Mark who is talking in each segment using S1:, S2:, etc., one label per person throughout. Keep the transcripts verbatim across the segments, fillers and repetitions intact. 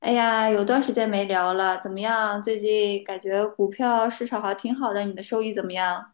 S1: 哎呀，有段时间没聊了，怎么样？最近感觉股票市场还挺好的，你的收益怎么样？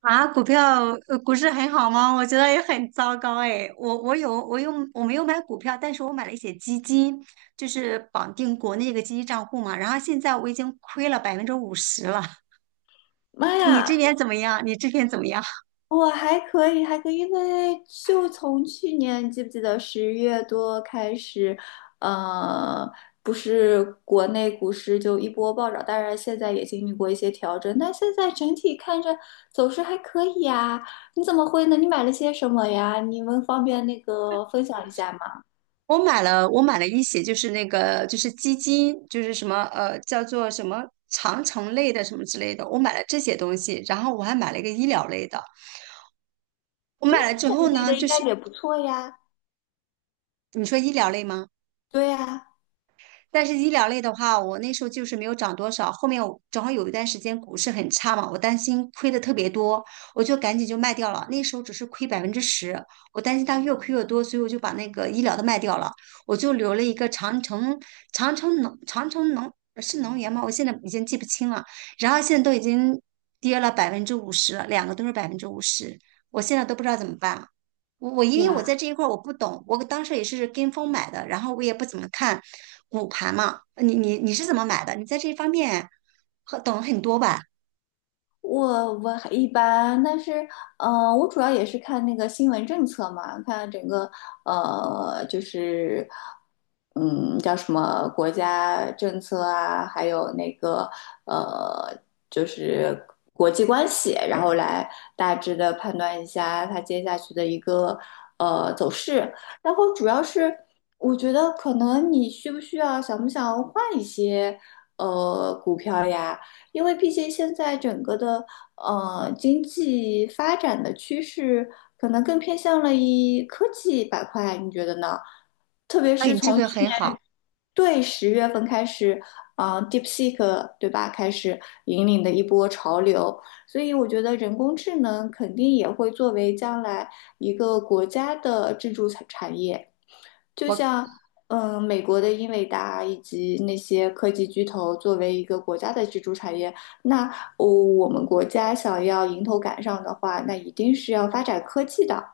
S2: 啊，股票呃股市很好吗？我觉得也很糟糕哎。我我有我有我没有买股票，但是我买了一些基金，就是绑定国内一个基金账户嘛。然后现在我已经亏了百分之五十了。
S1: 妈
S2: 你这
S1: 呀，
S2: 边怎么样？你这边怎么样？
S1: 我还可以，还可以，因为就从去年，你记不记得十月多开始，呃，不是国内股市就一波暴涨，当然现在也经历过一些调整，但现在整体看着走势还可以呀。你怎么会呢？你买了些什么呀？你们方便那个分享一下吗？
S2: 我买了我买了一些，就是那个就是基金，就是什么呃叫做什么长城类的什么之类的，我买了这些东西，然后我还买了一个医疗类的。我买了之
S1: 我
S2: 后
S1: 觉
S2: 呢，
S1: 的应
S2: 就
S1: 该
S2: 是
S1: 也不错呀。
S2: 你说医疗类吗？
S1: 对呀。
S2: 但是医疗类的话，我那时候就是没有涨多少。后面我正好有一段时间股市很差嘛，我担心亏的特别多，我就赶紧就卖掉了。那时候只是亏百分之十，我担心它越亏越多，所以我就把那个医疗的卖掉了。我就留了一个长城，长城能，长城能是能源吗？我现在已经记不清了。然后现在都已经跌了百分之五十了，两个都是百分之五十，我现在都不知道怎么办了。我我因
S1: 对
S2: 为我
S1: 呀，
S2: 在这一块儿我不懂，我当时也是跟风买的，然后我也不怎么看股盘嘛。你你你是怎么买的？你在这方面很懂很多吧？
S1: 我我还一般，但是，嗯，我主要也是看那个新闻政策嘛，看整个，呃，就是，嗯，叫什么国家政策啊，还有那个，呃，就是国际关系，然后来大致的判断一下它接下去的一个，呃，走势。然后主要是，我觉得可能你需不需要，想不想换一些，呃，股票呀？因为毕竟现在整个的呃经济发展的趋势，可能更偏向了一科技板块，你觉得呢？特别
S2: 那
S1: 是
S2: 你这
S1: 从去
S2: 个很
S1: 年
S2: 好，
S1: 对十月份开始，啊、d e e p s e e k 对吧，开始引领的一波潮流，所以我觉得人工智能肯定也会作为将来一个国家的支柱产产业。就
S2: 我
S1: 像嗯、呃美国的英伟达以及那些科技巨头作为一个国家的支柱产业，那哦我们国家想要迎头赶上的话，那一定是要发展科技的。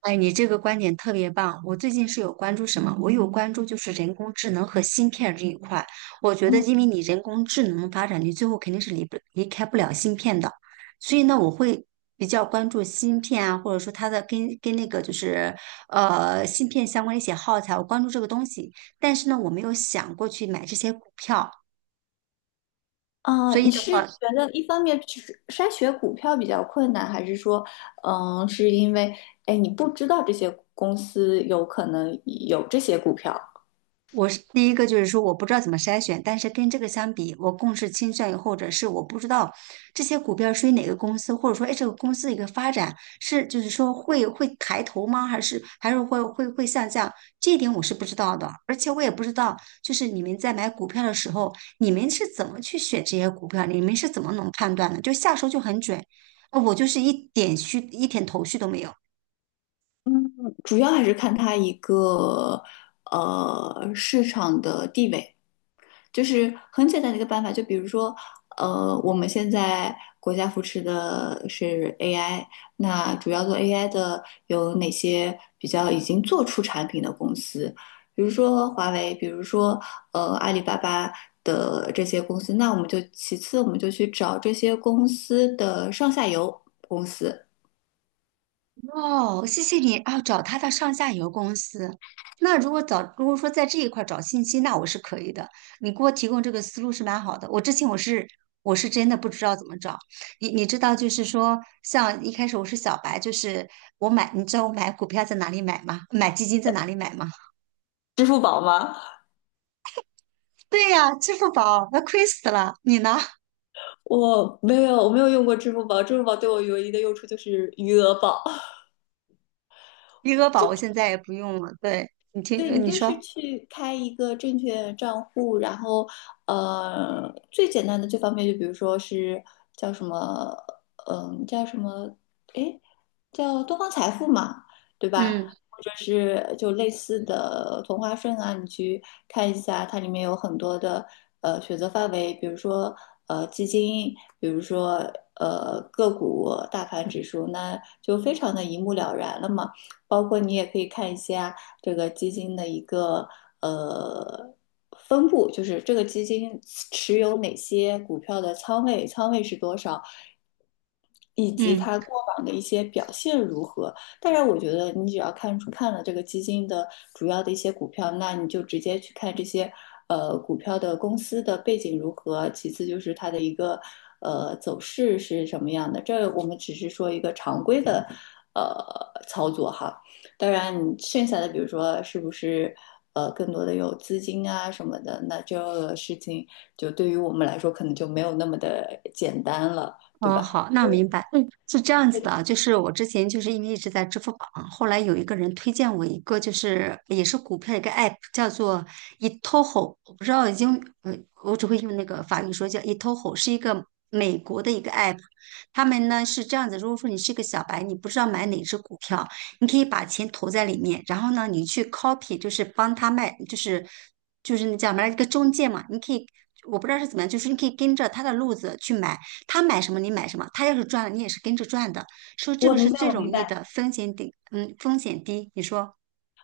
S2: 哎，你这个观点特别棒。我最近是有关注什么？我有关注就是人工智能和芯片这一块。我觉得，
S1: 嗯
S2: 因为你人工智能发展，你最后肯定是离不离开不了芯片的。所以呢，我会比较关注芯片啊，或者说它的跟跟那个就是呃芯片相关的一些耗材，我关注这个东西。但是呢，我没有想过去买这些股票。
S1: 啊、
S2: 所以
S1: 你
S2: 的
S1: 是
S2: 话，
S1: 觉得一方面是筛选股票比较困难，还是说，嗯、是因为哎你不知道这些公司有可能有这些股票，
S2: 我是第一个就是说我不知道怎么筛选，但是跟这个相比，我更是倾向于或者是我不知道这些股票属于哪个公司，或者说哎这个公司的一个发展是就是说会会抬头吗？还是还是会会会下降？这一点我是不知道的，而且我也不知道就是你们在买股票的时候，你们是怎么去选这些股票，你们是怎么能判断的？就下手就很准，呃我就是一点虚一点头绪都没有。
S1: 主要还是看它一个呃市场的地位。就是很简单的一个办法，就比如说，呃，我们现在国家扶持的是 A I，那主要做 A I 的有哪些比较已经做出产品的公司？比如说华为，比如说呃阿里巴巴的这些公司，那我们就其次我们就去找这些公司的上下游公司。
S2: 哦，谢谢你啊，找他的上下游公司。那如果找，如果说在这一块儿找信息，那我是可以的。你给我提供这个思路是蛮好的。我之前我是我是真的不知道怎么找。你你知道，就是说，像一开始我是小白，就是我买，你知道我买股票在哪里买吗？买基金在哪里买吗？
S1: 支付宝吗？
S2: 对呀，支付宝，那亏死了。你呢？
S1: 我没有，我没有用过支付宝。支付宝对我唯一的用处就是余额宝。
S2: 余额宝我现在也不用了。对，你听，
S1: 对
S2: 呃
S1: 你
S2: 你
S1: 就是
S2: 说，
S1: 去开一个证券账户，然后呃，最简单的这方面就比如说是叫什么，嗯、叫什么，哎，叫东方财富嘛，对吧？
S2: 嗯
S1: 或者是就类似的同花顺啊，你去看一下，它里面有很多的呃选择范围，比如说呃基金，比如说呃个股、大盘指数，那就非常的一目了然了嘛。包括你也可以看一下这个基金的一个呃分布，就是这个基金持有哪些股票的仓位，仓位是多少，以及
S2: 嗯。
S1: 它过往的一些表现如何。当然，我觉得你只要看出看了这个基金的主要的一些股票，那你就直接去看这些呃股票的公司的背景如何，其次就是它的一个呃走势是什么样的。这我们只是说一个常规的呃操作哈。当然，你剩下的比如说是不是呃更多的有资金啊什么的，那这个事情就对于我们来说可能就没有那么的简单了，对
S2: 嗯，
S1: 吧？
S2: 好，那明白。嗯，是这样子的啊，就是我之前就是因为一直在支付宝，后来有一个人推荐我一个，就是也是股票一个 app，叫做 eToro，我不知道英语，呃，我只会用那个法语说叫 eToro，是一个美国的一个 app。他们呢是这样子，如果说你是一个小白，你不知道买哪只股票，你可以把钱投在里面，然后呢，你去 copy，就是帮他卖，就是就是那叫什么来一个中介嘛，你可以，我不知道是怎么样，就是你可以跟着他的路子去买。他买什么你买什么，他要是赚了你也是跟着赚的。说这
S1: 我
S2: 个是
S1: 明白，
S2: 最
S1: 我
S2: 容
S1: 明
S2: 易
S1: 白，
S2: 的，风险低，嗯，风险低。你说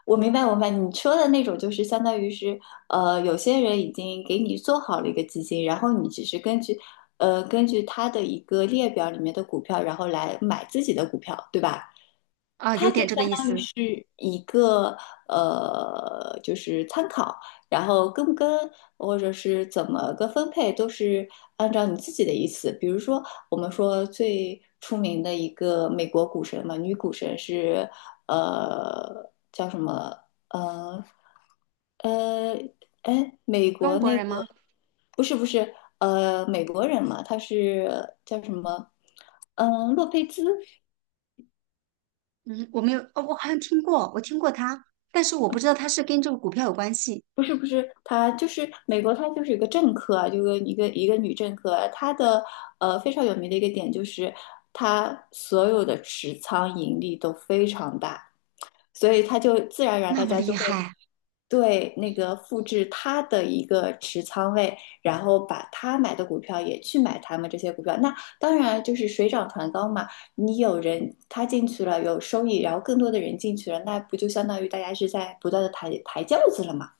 S1: 我明白，我明白。你说的那种就是相当于是，呃，有些人已经给你做好了一个基金，然后你只是根据，呃，根据他的一个列表里面的股票，然后来买自己的股票，对吧？
S2: 啊，有
S1: 它就
S2: 点
S1: 相
S2: 这个意
S1: 当于
S2: 思。
S1: 是一个呃，就是参考，然后跟不跟，或者是怎么个分配，都是按照你自己的意思。比如说，我们说最出名的一个美国股神嘛，女股神是呃叫什么？呃呃，哎，美
S2: 中
S1: 国
S2: 国
S1: 那
S2: 人
S1: 个
S2: 吗？
S1: 不是不是呃美国人嘛，他是叫什么？嗯、洛佩兹。
S2: 嗯，我没有，哦，我好像听过，我听过他，但是我不知道他是跟这个股票有关系，
S1: 不是不是，她就是美国，她就是一个政客啊，就是一个一个女政客啊。她的呃非常有名的一个点就是，她所有的持仓盈利都非常大，所以她就自然而然
S2: 那
S1: 大
S2: 么
S1: 家
S2: 厉
S1: 就会
S2: 害。
S1: 对那个复制她的一个持仓位，然后把她买的股票也去买他们这些股票。那当然就是水涨船高嘛，你有人他进去了有收益，然后更多的人进去了，那不就相当于大家是在不断的抬抬轿子了嘛？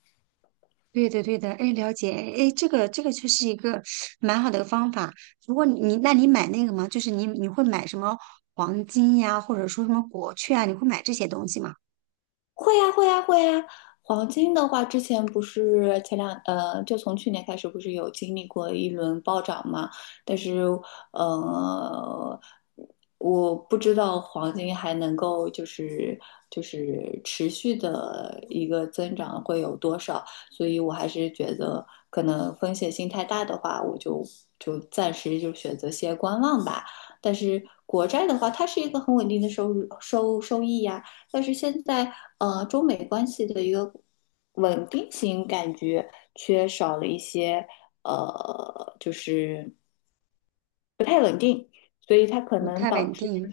S2: 对的，对的，哎，了解，哎，这个这个就是一个蛮好的方法。如果你，那你买那个吗？就是你你会买什么黄金呀，或者说什么国券啊？你会买这些东西吗？
S1: 会呀，会呀，会呀。黄金的话，之前不是前两呃，就从去年开始，不是有经历过一轮暴涨嘛？但是呃，我不知道黄金还能够就是就是持续的一个增长会有多少，所以我还是觉得可能风险性太大的话，我就就暂时就选择先观望吧。但是国债的话，它是一个很稳定的收入收收益呀。但是现在呃，中美关系的一个稳定性感觉缺少了一些呃，就是硬，所以它可
S2: 不
S1: 能
S2: 太
S1: 导
S2: 稳
S1: 致
S2: 定。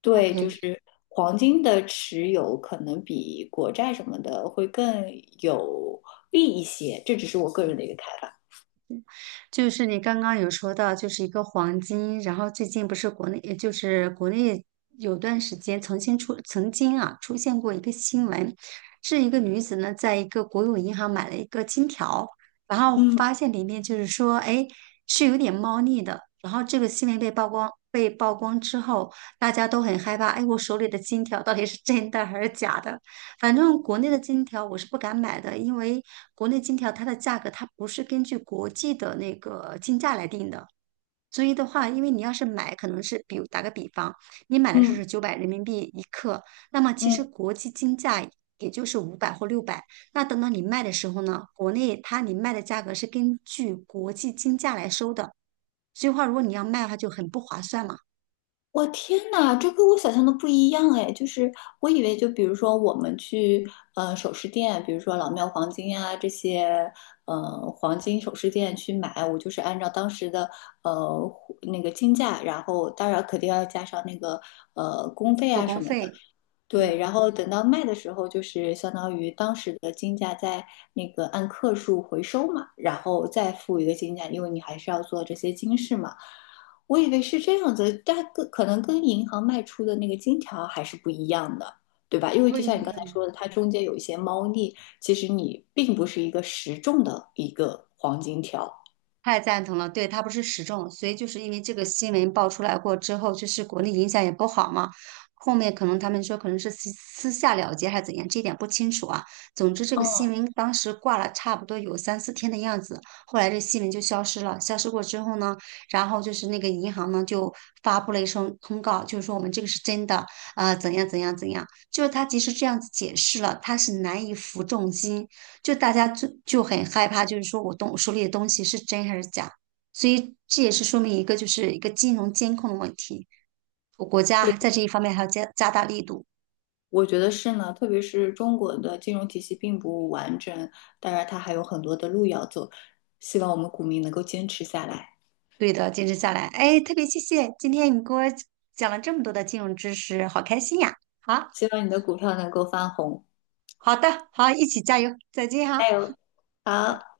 S1: 对就
S2: OK。
S1: 是黄金的持有可能比国债什么的会更有利一些，这只是我个人的一个看法。
S2: 就是你刚刚有说到，就是一个黄金，然后最近不是国内，也就是国内有段时间曾经出，曾经啊出现过一个新闻，是一个女子呢在一个国有银行买了一个金条，然后
S1: 嗯。
S2: 发现里面就是说，哎，是有点猫腻的。然后这个新闻被曝光，被曝光之后，大家都很害怕，哎，我手里的金条到底是真的还是假的？反正国内的金条我是不敢买的，因为国内金条它的价格它不是根据国际的那个金价来定的，所以的话，因为你要是买，可能是比如打个比方，你买的时候
S1: 嗯。
S2: 是九百人民币一克，那么其实
S1: 嗯。
S2: 国际金价也就是五百或六百，那等到你卖的时候呢，国内它你卖的价格是根据国际金价来收的，所以话如果你要卖的话就很不划算嘛，
S1: 我天呐，这跟我想象的不一样哎！就是我以为，就比如说我们去呃首饰店，比如说老庙黄金啊这些，呃黄金首饰店去买，我就是按照当时的呃那个金价，然后当然肯定要加上那个呃工费
S2: 手
S1: 啊
S2: 工
S1: 什么
S2: 费，
S1: 对，
S2: 嗯。
S1: 然后等到卖的时候，就是相当于当时的金价在那个按克数回收嘛，然后再付一个金价，因为你还是要做这些金饰嘛。我以为是这样子，但跟可能跟银行卖出的那个金条还是不一样的，对吧？因为
S2: 对
S1: 就像你刚才
S2: 样。
S1: 说的，它中间有一些猫腻，其实你并不是一个实重的一个黄金条。
S2: 太赞同了，对，它不是时政，所以就是因为这个新闻爆出来过之后，就是国内影响也不好嘛。后面可能他们说可能是私私下了结还是怎样，这点不清楚啊。总之，这个新
S1: 嗯，
S2: 闻当时挂了差不多有三四天的样子，后来这新闻就消失了。消失过之后呢，然后就是那个银行呢就发布了一声通告，就是说我们这个是真的，呃，怎样怎样怎样。就是他即使这样子解释了，他是难以服众心。就大家就就很害怕，就是说我东手里的东西是真还是假，所以这也是说明一个就是一个金融监控的问题，我国
S1: 对。
S2: 家在这一方面还要加加大力度。
S1: 我觉得是呢，特别是中国的金融体系并不完整，当然它还有很多的路要走。希望我们股民能够坚持下来，
S2: 对的，坚持下来，哎，特别谢谢今天你给我讲了这么多的金融知识，好开心呀！好，
S1: 希望你的股票能够翻红，
S2: 好的，好，一起加油，再见哈。
S1: 加油！
S2: 好的。
S1: 好。